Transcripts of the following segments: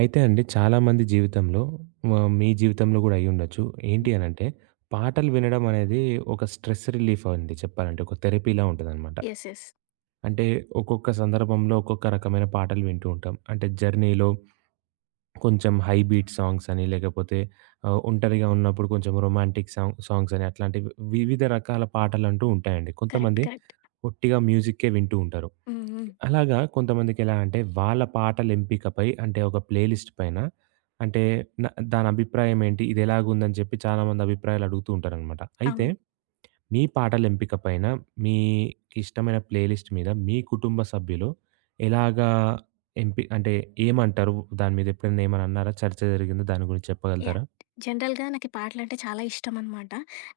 అయితే అండి చాలామంది జీవితంలో మీ జీవితంలో గూడా అయ్యుండొచ్చు. ఏంటి హ్మ్. అనంటే, పాటలు వినడం అనేది ఒక స్ట్రెస్ రిలీఫ్ అండి చెప్పాలంటే. ఒక థెరపీలా ఉంటదనమాట. యెస్. అంటే ఒక్కొక్క సందర్భంలో ఒక్కొక్క రకమైన పాటలు వింటూ ఉంటాం. అంటే జర్నీలో కొంచెం హై బీట్ సాంగ్స్ అని, లేకపోతే ఒంటరిగా ఉన్నప్పుడు కొంచెం రొమాంటిక్ సాంగ్స్ అని అట్లాంటివి వివిధ రకాల పాటలంటూ ఉంటాయండి. కరెక్ట్. కొంతమంది కరెక్ట్. ఒట్టిగా మ్యూజిక్కే వింటూ ఉంటారు. హ్మ్. హ్మ్. అలాగా కొంతమందికెలా అంటే, వాళ్ళ పాటల ఎంపికపై అంటే, ఒక ప్లే లిస్ట్ పైన అంటే, న దాని అభిప్రాయం ఏంటి? ఇదెలాగుందని చెప్పి చాలామంది అభిప్రాయాలు అడుగుతూ ఉంటారనమాట. అయితే, అవును. మీ పాటల ఎంపిక పైన మీకిష్టమైన ప్లే లిస్ట్ మీద మీ కుటుంబ సభ్యులు ఎలాగా అంటే ఏమంటారు? దాని మీద ఎప్పుడైనా ఏమైనా అన్నారా? చర్చ జరిగిందా? దాని గురించి యాహ్! చెప్పగలుగుతారా? జనరల్‌గా నాకీ పాటలంటే చాలా ఇష్టమనమాట.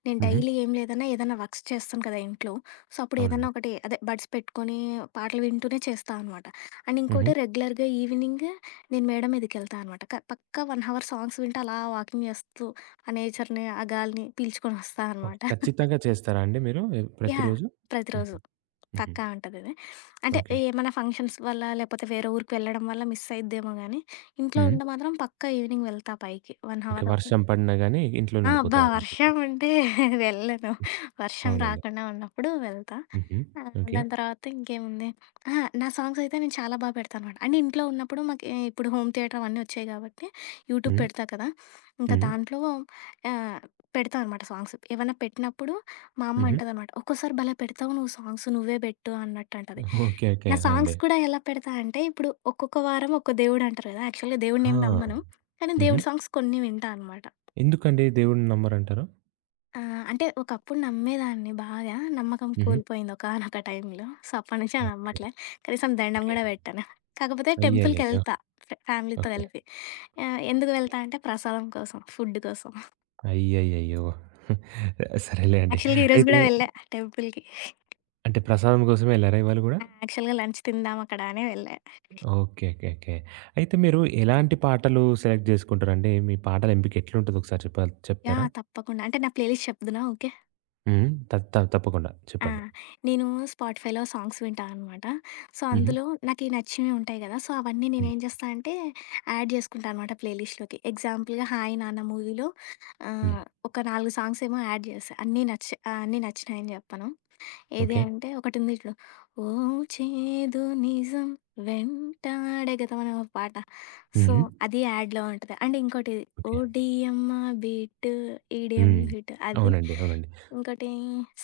నేను హుహు. డైలీ ఏం లేదన్నా ఏదన్నా వర్క్స్ చేస్తాను కదా ఇంట్లో. సో, అప్పుడు అవునండి. ఏదన్నా ఒకటి అదే బడ్స్ పెట్టుకొని పాటలు వింటూనే చేస్తా అనమాట. అండ్ హుహు. ఇంకోటి రెగ్యులర్‌గా ఈవినింగ్ నేను మేడ మీదకెళ్తా అనమాట. పక్కా 1 అవర్ సాంగ్స్ వింటూ అలా వాకింగ్ చేస్తూ ఆ నేచర్‌ని, ఆ గాలిని పీల్చుకొనొస్తా ఓకే. అనమాట. ఖచ్చితంగా చేస్తారా అండి మీరు? యాహ్! ప్రతిరోజు? హుహు. ప్రతిరోజు. హుహు. పక్కా ఉంటదిది. అంటే ఓకే. ఏమైనా ఫంక్షన్స్ వల్ల, లేపోతే వేరే ఊరికి వెళ్ళడం వల్ల మిస్ అయిద్దేమో గానీ, ఇంట్లో హ్మ్. ఉంటే మాత్రం పక్కా ఈవినింగ్ వెళ్తా పైకి 1 ఓకే. అవర్. వర్షం పడినా గాని ఇంట్లోనే ఆ! అబ్బా! ఉండిపోతారనమాట. వర్షం అంటే వెళ్ళను. వర్షం అవునండి. రాకుండా ఉన్నప్పుడు వెళ్తా. హుహు. ఓకే. దాని తర్వాత ఇంకేముంది. అహా! నా సాంగ్స్ అయితే నేను చాలా బా పెడతానమాట. అంటే ఇంట్లో ఉన్నప్పుడు మాకి ఇప్పుడు హోమ్ థియేటర్ అవన్నీ వచ్చాయి కాబట్టి యూట్యూబ్ హ్మ్. పెడతా కదా! ఇంకా హ్మ్. దాంట్లో ఆహ్, పెడతా అనమాట సాంగ్స్. ఏవన్నా పెట్టినప్పుడు మా అమ్మ హుహు. అంటదనమాట, "ఒక్కోసారి భలే పెడతావు నువ్వు సాంగ్స్ నువ్వే పెట్టు" అన్నట్టు అంటది. ఓకే. ఓకే. నా ఆ! అండి. సాంగ్స్ కూడా ఎలా పెడతా అంటే ఇప్పుడు ఒక్కొక్క వారం ఒక్కో దేవుడు అంటారు కదా! యాక్చువల్‌గా ఆ! దేవుడినేమి నమ్మను. కానీ హుహు. దేవుడి సాంగ్స్ కొన్ని వింటా అనమాట. ఎందుకండి దేవుడిని నమ్మరంటారు? ఆ! అంటే ఒకప్పుడు నమ్మేదాన్ని బాగా. నమ్మకం హుహు. కోల్పోయింది ఒకానొక టైంలో. సో, అప్పటి నుంచి నేను ఓకే. నమ్మట్లే. కనీసం దండం ఓకే. గూడా పెట్టను. కాకపోతే అయ్యయ్యయ్యో! టెంపుల్‌కెళ్తా ఫ్యామిలీతో ఓకే. కలిపి. ఎందుకు ఓకే. వెళ్తా అంటే ప్రసాదం కోసం, ఫుడ్ కోసం. అయ్యయ్యయ్యో! సరేలే అండి. యాక్చువల్‌గా ఈరోజు అయితే గూడా వెళ్ళా టెంపుల్‌కి. అంటే ప్రసాదం కోసమే ఎళ్లారా ఇవాళ గూడా? ఆ! యాక్చువల్‌గా లంచ్ తిందాం అక్కడ అని వెళ్ళా. ఓకే. ఓకే. ఓకే. అయితే మీరు ఎలాంటి పాటలు సెలెక్ట్ జేసుకుంటారండి? మీ పాటల ఎంపిక ఎట్లుంటది ఒకసారి చెప్తారా? యాహ్! తప్పకుండా. అంటే నా ప్లేలిస్ట్ చెప్దునా? ఓకే. హ్మ్. త త తప్పకుండా ఆ! చెప్పండి. నేను స్పాటిఫైలో సాంగ్స్ వింటా అనమాట. సో, హుహు. అందులో నాకీ నచ్చినవి ఉంటాయి గదా! సో, అవన్నీ హ్మ్. నేనేం చేస్తా అంటే, యాడ్ జేసుకుంటా అనమాట ప్లే లిస్ట్‌లోకి. ఎగ్జాంపుల్‌గా 'హాయ్ నాన్న' మూవీలో హ్మ్. ఆహ్, ఒక 4 సాంగ్స్ ఏమో యాడ్ జేశా. అన్నీ నచ్చినాయని జెప్పను. ఏది ఓకే. అంటే ఒకటుంది చూడు. ఓ చేదు నిజం వెంటాడే గతం అనే ఒక పాట. సో, హ్మ్. అది యాడ్‌లో ఉంటది. అండ్ ఇంకోటి ఓ ఓకే. డియమ్మ బీట్, ఈడియం హ్మ్. హిట్ అది. అవునండి. అవునండి. ఇంకోటి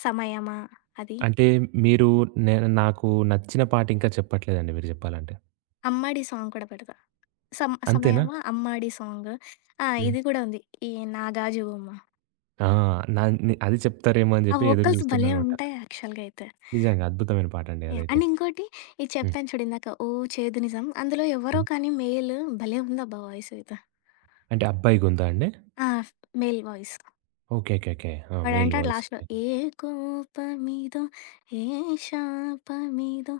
సమయమా అది. అంటే మీరు నే నాకు నచ్చిన పాట ఇంకా చెప్పట్లేదండి మీరు జెప్పాలంటే. అమ్మాడి సాంగ్ కూడా పెడతా. అంతేనా? సమయమా, అమ్మాడి సాంగ్. ఆ! హ్మ్. ఇది కూడా ఉంది. ఈ 'నాగాజువమ్మ.' ఆ! నే అది చెప్తారేమో అని ఆ జెప్పి ఎదురు వోకల్స్ భలే జూస్తున్నానమాట. ఉంటాయి యాక్చువల్‌గా అయితే. నిజంగా అద్భుతమైన పాటండి యాహ్! అదైతే. అండ్ ఇంకోటి ఇది హ్మ్. చెప్పాను చూడు ఇందాక ఓ చేదు నిజం అందులో ఎవరో హ్మ్. కానీ మేల్ భలే ఉందబ్బా వాయిస్ అయితే. అంటే అబ్బాయి గొంతా అండి? ఆ! Male voice. Okay. Okay. Okay. ఆ! మేల్ వాడంటాడు వాయిస్. లాస్ట్‌లో ఏ కోపమిదో, ఏ శాపమిదో,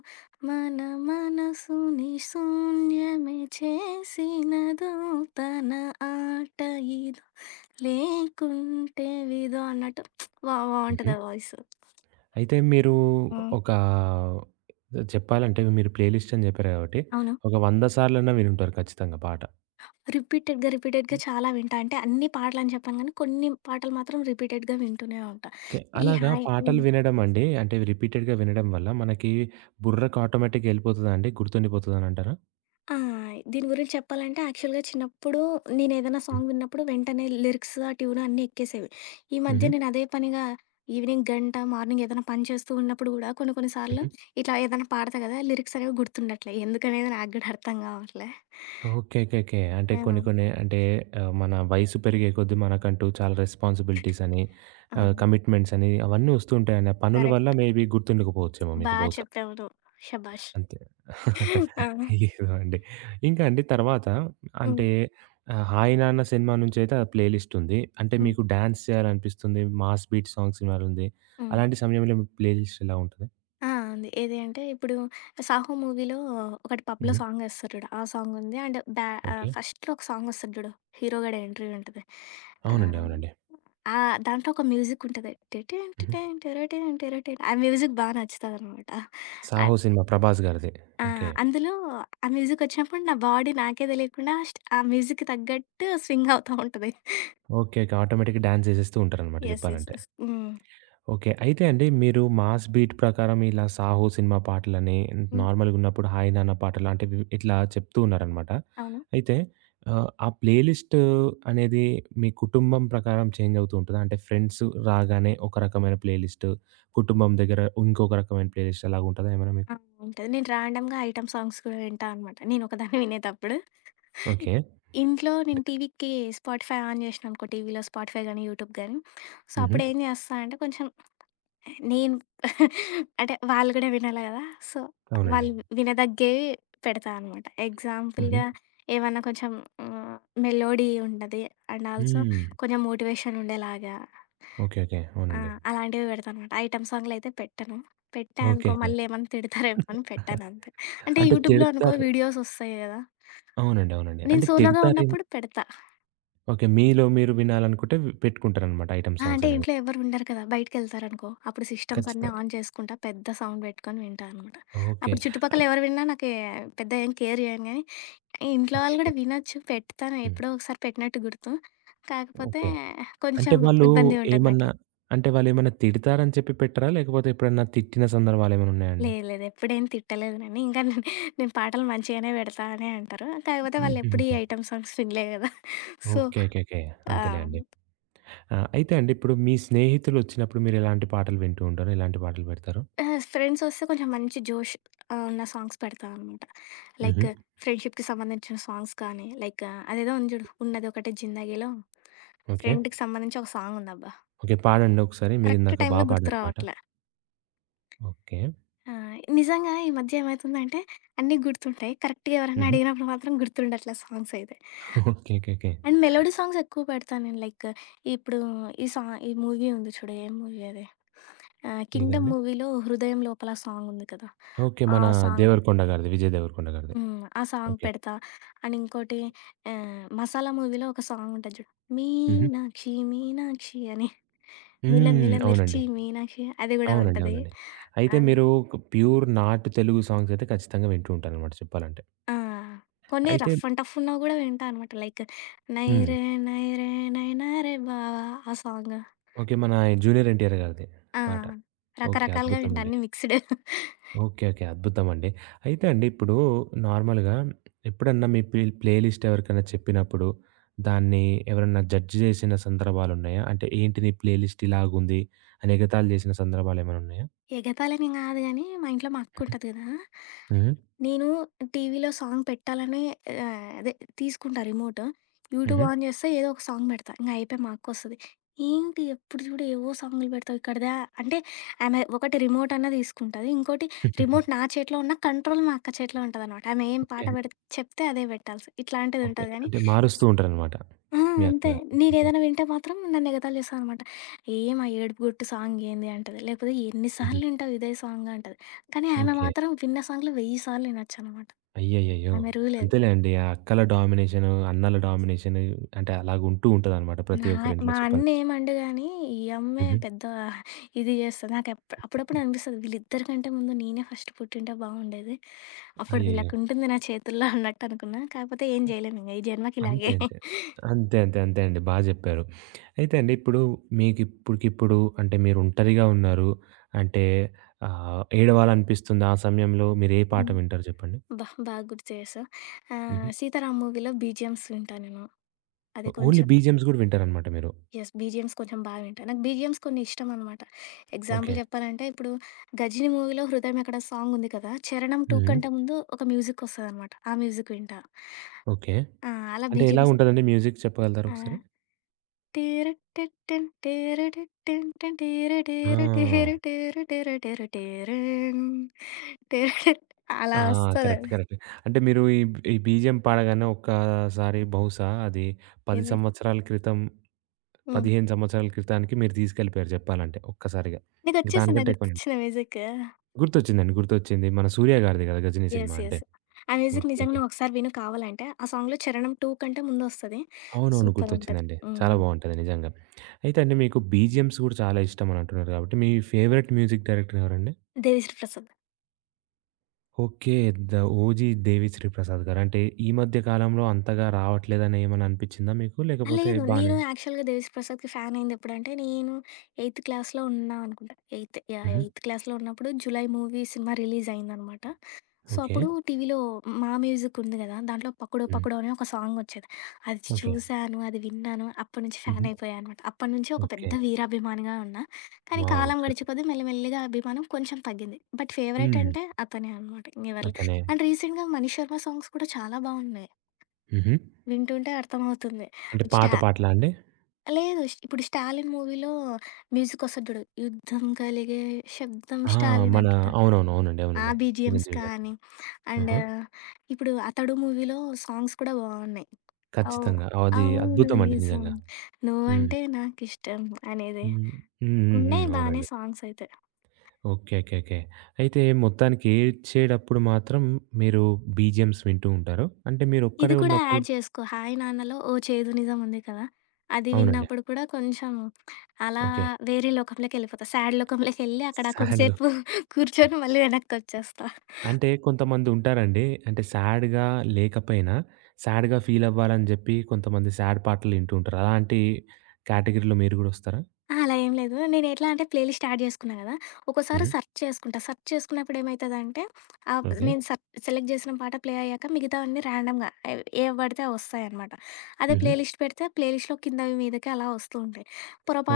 మన మనసుని శూన్యమే చేసినదో తన ఆట ఇదో, లేకుంటే విదో అన్నట్టు హుహు. బావుంటది ఆ వాయిస్. అయితే మీరు హ్మ్. ఒక చెప్పాలంటే మీరు ప్లేలిస్ట్ అని జెప్పారు గాబట్టి అవును. ఒక 100 సార్లన్నా వినుంటారు ఖచ్చితంగా పాట. రిపీటెడ్‌గా చాలా వింటా. అంటే అన్ని పాటలని చెప్పను గానీ, కొన్ని పాటలు మాత్రం రిపీటెడ్‌గా వింటూనే ఉంటా. ఓకే. ఈ అలాగా హాయ్ పాటలు హ్మ్. వినడం అండి. అంటే రిపీటెడ్‌గా వినడం వల్ల మనకి బుర్రకు ఆటోమేటిక్‌గా ఎళ్ళిపోతదా అండి? గుర్తుండిపోతదనంటారా? ఆ! దీని గురించి చెప్పాలంటే యాక్చువల్‌గా చిన్నప్పుడు నేనేదైనా హ్మ్. సాంగ్ విన్నప్పుడు వెంటనే లిరిక్స్, ఆ ట్యూన్ అన్నీ ఎక్కేసేవి. ఈ హుహు. మధ్య నేను అదే పనిగా ఈవినింగ్ గంట, మార్నింగ్ ఏదైనా పని చేస్తూ ఉన్నప్పుడు గూడా కొన్ని కొన్ని సార్లు హుహు. ఇట్లా ఏదైనా పాడతా గదా! లిరిక్స్ అనేవి గుర్తుండట్లే. ఎందుకనేది నాకు గూడా అర్థం గావట్లే. ఓకే. ఓకే. ఓకే. అంటే కొన్ని ఆ! కొన్ని అంటే మన వయసు పెరిగే కొద్దీ మనకంటూ చాలా రెస్పాన్సిబిలిటీస్ అని ఆ! కమిట్మెంట్స్ అని అవన్నీ వస్తూ ఉంటాయండి. ఆ పనుల వల్ల కరెక్ట్. మేబీ గుర్తుండకపోవచ్చేమో బా మీకు బహుశా. చెప్పావు నువ్వు. షబాష్! అంతే. ఆ! ఏదో అండి. ఇంకా అండి తర్వాత హ్మ్. అంటే 'హాయ్ నాన్న' సినిమా నుంచయితే ఆ ప్లే లిస్ట్ ఉంది. అంటే హ్మ్. మీకు డాన్స్ చేయాలనిపిస్తుంది. మాస్ బీట్ సాంగ్స్ వినాలుంది. హ్మ్. అలాంటి సమయంలో మీ ప్లే లిస్ట్ ఎలా ఉంటది? ఆ! ఉంది. ఏది అంటే ఇప్పుడు 'సాహో' మూవీలో ఒకటి పబ్‌లో హుహు. సాంగ్ ఏస్తారు చూడు. ఆ సాంగ్ ఉంది. అండ్ బ్యా ఓకే. ఫస్ట్‌లో ఒక సాంగ్ వస్తది జూడు. హీరో గడ ఎంట్రీ ఉంటది. అవునండి. ఆహ్, అవునండి. ఆ! దాంట్లో ఒక మ్యూజిక్ ఉంటది. టిటిన్ హుహు. టిటన్ టిరటిన్ టిరటిన్ ఆ మ్యూజిక్ బా నచ్చుతదనమాట. 'సాహో' అద్ సినిమా 'ప్రభాస్' గారిది. ఆ! ఓకే. అందులో ఆ మ్యూజిక్ వచ్చినప్పుడు నా బాడీ నాకే తెలియకుండా ఆ మ్యూజిక్‌కి తగ్గట్టు స్వింగ్ అవుతా ఉంటది. ఓకే. ఓకే. ఆటోమేటిక్‌గా డాన్స్ ఎసేస్తూ ఉంటారనమాట యెస్. యెస్. చెప్పాలంటే. యెస్. హ్మ్. ఓకే. అయితే అండి మీరు మాస్ బీట్ ప్రకారం ఇలా 'సాహో' సినిమా పాటలని, హ్మ్. నార్మల్‌గున్నప్పుడు 'హాయ్ నాన్న' పాటలు అంటే ఇట్లా చెప్తూ ఉన్నారనమాట. అవును. అయితే ఆ ప్లేలిస్ట్ అనేది మీ కుటుంబం ప్రకారం చేంజ్ అవుతూ ఉంటదా? అంటే ఫ్రెండ్స్ రాగానే ఒక రకమైన ప్లేలిస్ట్, కుటుంబం దగ్గర ఇంకొక రకమైన ప్లేలిస్ట్ అలాగుంటదా ఏమైనా మీకు? ఆ! ఉంటది. నేను రాండమ్‌గా ఐటెమ్ సాంగ్స్ కూడా వింటా అనమాట. నేనొకదాన్ని వినేటప్పుడు. ఓకే. ఇంట్లో నేను టీవీకి స్పాటిఫై ఆన్ జేసిననుకో టీవీలో స్పాటిఫై గానీ, యూట్యూబ్ గానీ, సో, హుహు. అప్పుడేం జేస్తా అంటే కొంచెం నేను అంటే వాళ్ళు గూడా వినాలి గదా! సో, అవునండి. వాళ్ళు వినదగ్గేవి పెడతా అనమాట. హుహు. ఎగ్జాంపుల్‌గా ఏమన్నా కొంచెం ఆహ్, మెలోడీ ఉన్నది అండ్ ఆల్సో హ్మ్. కొంచెం మోటివేషన్ ఉండేలాగా. ఓకే. ఓకే. ఆ! అవునండి. అలాంటివి పెడతానమాట. ఐటెమ్ సాంగ్‌లయితే పెట్టను. పెట్టా ఓకే. అనుకో ఓకే. మళ్ళీ ఏమన్నా తిడతారేమో అని పెట్టానంతే. అంటే అంటే యూట్యూబ్‌లో అనుకో తిడతారు వీడియోస్ ఒస్తాయి గదా! అవునండి. అవునండి. నేను అంటే సోలోగా తిడతారేమో ఉన్నప్పుడు పెడతా. ఓకే. మీలో మీరు వినాలనుకుంటే పెట్టుకుంటారనమాట ఐటెమ్ ఆ! సాంగ్స్ అంటే అనేవి. ఇంట్లో ఎవరు ఉండరు కదా! బయటికెళ్తారనుకో అప్పుడు సిస్టమ్స్ అన్నీ ఖచ్చితంగా. ఆన్ చేసుకుంటా. పెద్ద సౌండ్ పెట్టుకొని వింటా అనమాట. ఓకే. అప్పుడు చుట్టుపక్కల అన్ ఎవరు విన్నా నాకే పెద్ద ఏం కేర్ జేయను గానీ, ఇంట్లో ఓకే. వాళ్ళు ఓకే. గూడా వినొచ్చు. పెడతాను హ్మ్. ఎప్పుడో ఒకసారి పెట్టినట్టు గుర్తు. కాకపోతే ఓకే. అంటే కొంచెం వాళ్ళు ఇబ్బందిగా ఉంటది నాకు. ఏమన్నా అంటే వాళ్ళేమన్నా తిడతారని చెప్పి పెట్టరా? లేకపోతే ఎప్పుడన్నా తిట్టిన సందర్భాలేమైనా ఉన్నాయండి? లేదు, లేదు. ఎప్పుడేం తిట్టలేదు నన్ను. ఇంకా నేను నేను పాటలు మంచిగానే పెడతా అనే అంటారు. కాకపోతే వాళ్ళు ఎప్పుడు ఈ హుహుహు. ఐటెమ్ సాంగ్స్ వినలే కదా! So, okay. ఓకే. ఓకే. అంతేలే ఆహ్, అండి. ఆ! అయితే అండి ఇప్పుడు మీ స్నేహితులొచ్చినప్పుడు మీరెలాంటి పాటలు వింటూ ఉంటారు? ఎలాంటి పాటలు పెడతారు? ఫ్రెండ్స్ వస్తే కొంచెం మంచి జోష్ ఉన్న సాంగ్స్ పెడతా అనమాట. హుహు. లైక్ ఫ్రెండ్‌షిప్‌కి సంబంధించిన సాంగ్స్ కానీ, లైక్ అదేదో ఉంది చూడు 'ఉన్నదొకటే జిందగీలో' ఓకే. ఫ్రెండ్‌కి సంబంధించి ఒక సాంగ్ ఉందబ్బా! ఓకే. పాడండి ఒకసారి. కరెక్ట్ మీరిందాక బా టైమ్‌లో గుర్తు పాడారు పాట. రావట్లే. ఓకే. ఆ! నిజంగా ఈ మధ్య ఏమైతుందంటే అన్నీ గుర్తుంటాయి. కరెక్ట్‌గా ఎవరైనా హుహు. అడిగినప్పుడు మాత్రం గుర్తుండట్లే సాంగ్స్ అయితే. Okay. Okay. Okay. And melody songs ఎక్కువ పెడతా నేను. లైక్ ఇప్పుడు ఈ సా ఈ మూవీ ఉంది చూడు. ఏం మూవీ అది? 'కింగ్డమ్' ఏదండి? మూవీలో 'హృదయం లోపల' సాంగ్ ఉంది కదా! ఓకే. ఆ అవును. సాంగ్. 'దేవరకొండ' గారిది. విజయ్ దేవరకొండ గారిది. హ్మ్. ఆ సాంగ్ ఓకే. పెడతా. అండ్ ఇంకోటి 'మసాలా' మూవీలో ఒక సాంగ్ ఉంటది చూడు. హుహు. మీనాక్షి మీనాక్షి అని. మిల హ్మ్. మిల అవునండి. మిర్చి మీనాక్షి అది గూడా అవునండి. ఉంటది. అవునండి. అయితే ఆహ్, మీరు ప్యూర్ నాటు తెలుగు సాంగ్స్ అయితే ఖచ్చితంగా వింటూ ఉంటారనమాట చెప్పాలంటే. ఆ! కొన్ని అయితే రఫ్ అండ్ టఫ్ ఉన్నవి గూడా వింటా అనమాట. లైక్ హ్మ్. 'నైరే నైరే నైనా రే బావా' ఆ సాంగ్. ఓకే. మన 'జూనియర్ ఎన్‌టిఆర్' గారిది ఆ! పాట. ఓకే. రకరకాలుగా వింటా. అద్భుతమండి. అన్నీ మిక్స్‌డ్. ఓకే. ఓకే. అద్భుతమండి. అయితే అండి ఇప్పుడు నార్మల్‌గా ఎప్పుడన్నా మీ ప్లే ప్లే లిస్ట్ ఎవరికైనా చెప్పినప్పుడు, దాన్ని ఎవరన్నా జడ్జ్ చేసిన సందర్భాలున్నాయా? అంటే ఏంటి నీ ప్లే లిస్ట్ ఇలాగుంది అని ఎగతాళి చేసిన సందర్భాలేమైనా ఉన్నాయా? ఎగతాళిని గాదు గానీ, మా ఇంట్లో మా అక్కుంటది గదా! హుహు. నేను టీవీలో సాంగ్ పెట్టాలని ఆహ్, అదే తీసుకుంటా రిమోట్. యూట్యూబ్ హుహు. ఆన్ చేస్తే ఏదో ఒక సాంగ్ పెడతా. ఇంగ అయిపోయి మా అక్కొస్తది. "ఏంటి ఎప్పుడు చూడు ఏవో సాంగులు పెడతావు ఇక్కడిదా" అంటే ఆమె ఒకటి రిమోట్ అన్నా తీసుకుంటది. ఇంకోటి నా చేతిలో ఉన్న కంట్రోల్ మా అక్క చేతిలో ఉంటదనమాట. ఆమె ఏం పాట ఓకే. పెడితే చెప్తే అదే పెట్టాల్సి ఓకే. ఇట్లాంటిదుంటది గానీ అంటే మారుస్తూ ఉంటారనమాట. ఆ! మీ అంతే. అత్తగారు. ఓకే. నేనేదైనా వింటే మాత్రం నన్ను ఎగతాళి చేస్తదనమాట. "ఏం ఆ ఏడుపు గొట్టు సాంగ్ ఏంది" అంటది. లేకపోతే "ఎన్ని హుహు. సార్లు వింటావు ఇదే సాంగ్" అంటది. కానీ ఆమె ఓకే. మాత్రం విన్న సాంగ్‌లు 1000 సార్లు వినొచ్చనమాట. అయ్యయ్యయ్యో! ఆమె రూల్ అది. అంతేలేండి. ఆ అక్కల డామినేషను, అన్నల డామినేషను అంటే అలాగుంటూ ఉంటదనమాట ప్రతి నా ఒక్కరింట్లో మా చెప్పాలంటే. అన్నేమనడు గానీ, ఈ అమ్మే హుహు. పెద్ద ఇది చేస్తది. అప్పుడప్పుడు అనిపిస్తది వీళ్ళిద్దరికంటే ముందు నేనే ఫస్ట్ పుట్టింటే బావుండేది. అప్పుడు అయ్యయ్యో! వీళ్ళకుంటుంది నా చేతుల్లో అన్నట్టనుకున్నా. కాకపోతే ఏం జేయలేమింక. ఈ అంతే జన్మకిలాగే. అంతే. అంతే అంతే అంతే అండి. బా జెప్పారు. అయితే అండి ఇప్పుడు మీకిప్పుడికిప్పుడు అంటే మీరు ఒంటరిగా ఉన్నారు. అంటే ఏడవాలనిపిస్తుందా ఆ సమయంలో మీరే పాట హ్మ్. వింటారు జెప్పండి? అబ్బా! బాగా గుర్తు చేశావు. హుహు. 'సీతారాం' మూవీలో బీజీఎమ్స్ వింటా నేను. అది ఓన్లీ కొంచెం బీజీఎమ్స్ గూడా వింటారనమాట మీరు. యెస్. బీజీఎమ్స్ కొంచెం బా వింటా. నాకు బీజీఎమ్స్ కొన్ని ఇష్టమనమాట. Example okay. చెప్పాలంటే, ఇప్పుడు 'గజిని' మూవీలో 'హృదయం ఎక్కడ' సాంగ్ ఉంది కదా! 'చరణం 2' హ్మ్. కంటే ముందు ఒక మ్యూజికొస్తదనమాట. ఆ మ్యూజిక్ వింటా. ఓకే. ఆ! అలా అంటే ఎలా బీజీఎమ్స్. ఉంటదండి మ్యూజిక్ చెప్పగలుగుతారా ఆ! ఒకసారి? టేరు టెట్టెన్ టేరు టెట్టెన్ టెన్ టేరు టేరు టేరు ఆ! టేరు టేరు టేరు టేరన్ టేరు టెట్ ఆ! అలా కరెక్ట్. వస్తదది. కరెక్ట్. అంటే మీరు ఈ ఈ బీజీఎం పాడగానే ఒక్కసారి బహుశా అది 10 ఏంది సంవత్సరాల క్రితం, హ్మ్. 15 సంవత్సరాల క్రితానికి మీరు తీసుకెళ్ళిపోయారు చెప్పాలంటే ఒక్కసారిగా. ఇంక నీకొచ్చేసిందా దానికంటే ఎక్కువనండి. గుర్తొచ్చిందా మ్యూజిక్? గుర్తొచ్చిందండి. గుర్తొచ్చింది. మన 'సూర్య' గారిది కదా! 'Ghajini' cinema yes. అంటే. యెస్. ఆ మ్యూజిక్ ఓకే. నిజంగా ఓకే. నువ్వొకసారి విను కావాలంటే. ఆ సాంగ్‌లో 'చరణం 2' కంటే ముందొస్తది. అవునవును. సూపరుంటది. గుర్తొచ్చిందండి. హ్మ్. చాలా అంతా బావుంటది నిజంగా. అయితే అండి మీకు బీజీఎమ్స్ గూడా చాలా ఇష్టం అని అంటున్నారు కాబట్టి మీ ఫేవరెట్ మ్యూజిక్ డైరెక్టర్ ఎవరండి? Devi Sri Prasad. Okay. The 'OG Devi Sri Prasad' గారు. అంటే ఈ మధ్య కాలంలో అంతగా రావట్లేదని ఏమన్నా అనిపిచ్చిందా మీకు? ఆ! లేకపోతే లేదు. నేను బానే యాక్చువల్‌గా దేవిశ్రీ ప్రసాద్‌కి ఫ్యానయిందెప్పుడంటే, నేను ఎయిత్ క్లాస్‌లో ఉన్నా అనుకుంటా. Eighth yeah! హుహు. ఎయిత్ క్లాస్‌లో ఉన్నప్పుడు 'జులై' మూవీ సినిమా రిలీజయిందనమాట. సో, ఓకే. అప్పుడు టీవీలో 'మా మ్యూజిక్' ఉంది గదా! దాంట్లో 'పక్కడో హ్మ్. పక్కడో' అనే ఒక సాంగ్ ఒచ్చేది. అది ఓకే. చూసాను, అది విన్నాను. అప్పటి నుంచి హుహు. ఫ్యాన్ అయిపోయా అనమాట. అప్పటి నుంచి ఒక పెద్ద ఓకే. వీరాభిమానిగా ఉన్నా. కానీ వావ్! కాలం గడిచే సూపర్. కొద్దీ మెల్లిమెల్లిగా అభిమానం కొంచెం తగ్గింది. బట్ ఫేవరెట్ హ్మ్. అంటే అతనే అనమాట. ఇంగెవరు లే. అతనే. అండ్ రీసెంట్‌గా 'మనీష్ శర్మ' సాంగ్స్ కూడా చాలా బాగున్నాయి. హుహు. వింటుంటే అర్థమవుతుంది. అంటే పాత స్టా పాటలా అండి? లేదు. ఇప్పుడు 'స్టాలిన్' మూవీలో మ్యూజిక్ ఒస్తది జూడు. యుద్ధం కలిగే శబ్దం ఆ! స్టాలిన్ మన అంటుంటారు కదా! అవునవును. అవునండి. ఆ! అవునండి. బీజీఎమ్స్ చిరంజీవి గారి. కానీ, అండ్ ఆహా! ఇప్పుడు 'అతడు' మూవీలో సాంగ్స్ కూడా బావున్నాయి. అవును. ఖచ్చితంగా. అది అవును అద్భుతమండి నిజం. నిజంగా. హ్మ్. నువ్వంటే నాకిష్టం అనేది. హ్మ్. హ్మ్. హ్మ్. హ్మ్. ఉన్నాయి బానే అవునండి. సాంగ్స్ అయితే. ఓకే. ఓకే. ఓకే. అయితే మొత్తానికి ఏడ్చేటప్పుడు మాత్రం మీరు బీజీఎమ్స్ వింటూ ఉంటారు. అంటే ఇది మీరొక్కరే కూడా ఉన్నప్పుడు యాడ్ చేసుకో 'హాయ్ నాన్నలో ఓ చేదు నిజం' ఉంది కదా! అది అవునండి. విన్నప్పుడు కూడా కొంచెం అలా ఓకే. వేరే లోకంలోకెళ్ళిపోతా. సాడ్ లోకంలోకెళ్ళి అక్కడ సాడ్‌లో కొంసేపు కూర్చొని మళ్ళీ వెనక్కొచ్చేస్తా. అంటే కొంతమందుంటారండి. అంటే సాడ్‌గా లేకపోయినా, సాడ్‌గా ఫీలవ్వాలని జెప్పి కొంతమంది సాడ్ పాటలు వింటూ ఉంటారు. అలాంటి కేటగిరీలో మీరు గూడా వస్తారా? ఆ! అలా ఏం లేదు. నేను ఎట్లా అంటే ప్లేలిస్ట్ యాడ్ చేసుకున్నా కదా! ఒక్కోసారి హ్మ్. సెర్చ్ చేసుకుంటా. సెర్చ్ చేసుకున్నప్పుడు ఏమైతదంటే ఆహ్, ఓకే. నేను సెర్ సెలెక్ట్ చేసిన పాట ప్లే అయ్యాక మిగతావన్నీ ర్యాండమ్‌గా ఏవి ఏవి పడితే అవి వస్తాయన్నమాట. అదే హుహు. ప్లేలిస్ట్ పెడితే ప్లేలిస్ట్‌లో కిందవి మీదకి అలా వస్తూ ఉంటాయి.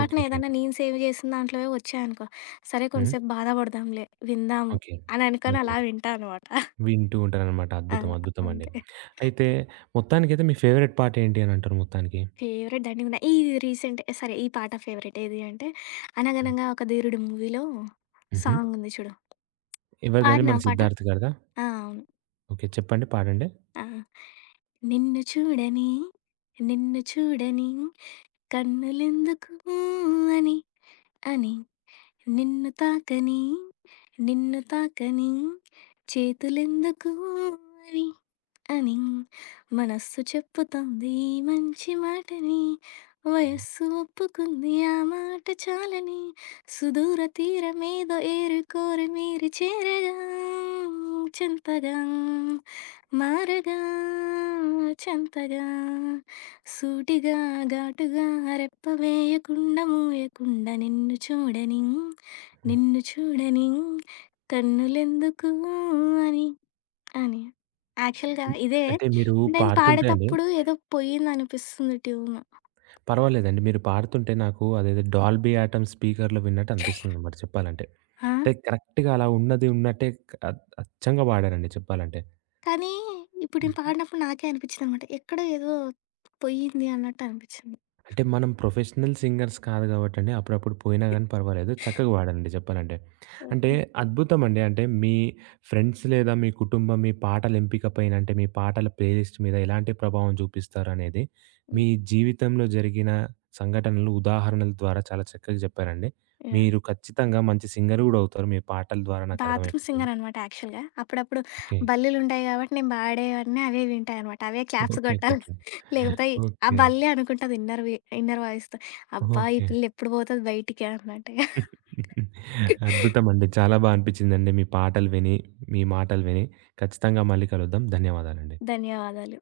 ఓకే. ఏదన్నా ఓకే. నేను సేవ్ చేసిన దాంట్లోవే వచ్చాయనుకో, సరే హ్మ్. కొంతసేపు బాధపడదాంలే, విందాము ఓకే. అని ఓకే. అనుకోని అలా ఓకే. వింటా అనమాట. వింటూ ఉంటారనమాట. ఆ! అద్భుతం. అద్భుతం అండి. అంతే. అయితే మొత్తానికైతే మీ ఫేవరెట్ పాట ఏంటి అనంటారు మొత్తానికి? ఫేవరెట్ దండిగా ఉన్నాయి. ఈ రీసెంట్ సరే ఈ పాట ఫేవరెట్. ఏది అంటే హ్మ్. 'అనగనగా ఒక ధీరుడు' మూవీలో హుహు. సాంగ్ ఉంది చూడు. ఎవరిదండి పాడినా మన పాట? 'సిద్ధార్థ్' గారిదా? ఆ! అవును. ఓకే. చెప్పండి పాడండి. ఆ! నిన్ను చూడని, నిన్ను చూడని, కన్నులెందుకు అని, అని, నిన్ను తాకని, నిన్ను తాకని, చేతులెందుకు అని, అని, మనస్సు చెప్పుతోంది మంచి మాటని, వయస్సు ఒప్పుకుంది ఆ మాట చాలని, సుదూర తీరమేదో ఏరుకోరి మీరు చేరగా, చింతగా. మారగా చెంతగా సూటిగా ఘాటుగా రెప్ప వేయకుండా మూయకుండా నిన్ను చూడని హ్మ్. నిన్ను చూడని కన్నులెందుకు అని అని యాక్చువల్గా ఇదే అంటే మీరు నేను పాడుతుంటే అండి పాడేటప్పుడు ఏదో పోయింది అనిపిస్తుంది ట్యూన్. పర్వాలేదండి. మీరు పాడుతుంటే నాకు అదేదో డాల్బీ అటామ్ స్పీకర్‌లో విన్నట్టు అనిపిస్తుందనమాట చెప్పాలంటే. ఆ, అంటే కరెక్ట్‌గా అలా ఉన్నది ఉన్నట్టే క అ అచ్చంగా పాడారండి చెప్పాలంటే. కానీ ఇప్పుడు నేను హ్మ్. పాడినప్పుడు నాకే అనిపించింది అనమాట ఎక్కడో ఏదో పోయింది అన్నట్టు అనిపించింది. అంటే మనం ప్రొఫెషనల్ సింగర్స్ కాదు గాబట్టండి అప్పుడప్పుడు పోయినా గానీ పర్వాలేదు. చక్కగా పాడండి జెప్పాలంటే. అంటే అద్భుతమండి. అంటే మీ ఫ్రెండ్స్ లేదా మీ కుటుంబం మీ పాటల ఎంపిక పైన అంటే మీ పాటల ప్లేలిస్ట్ మీద ఎలాంటి ప్రభావం జూపిస్తారనేది ఓకే. మీ జీవితంలో జరిగిన సంఘటనలు ఉదాహరణల ద్వారా చాలా చక్కగా జెప్పారండి. మీరు ఖచ్చితంగా మంచి సింగర్ గూడా అవుతారు. మీ పాటల ద్వారా బాత్రూమ్ నాకర్థమైపోతుంది. సింగరనమాట యాక్చువల్‌గా. అప్పుడప్పుడు ఓకే. బల్లులుంటాయి గాబట్టి, నేను పాడేవన్నీ అవే వింటాయనమాట. అవే క్లాప్స్ ఓకే. గొట్టాలి. ఓకే. ఓకే. లేకపోతే ఆ ఓకే. బల్లే అనుకుంటది ఇన్నర్ వాయిస్‌తో. అబ్బా! ఈ ఓకే. పిల్ల ఎప్పుడు బోతది బయటికి అన్నట్టుగా. అద్భుతమండి. చాలా బా అనిపిచ్చిందండి మీ పాటలు విని, మీ మాటలు విని. ఖచ్చితంగా మళ్ళీ కలుద్దాం. ధన్యవాదాలండి. ధన్యవాదాలు.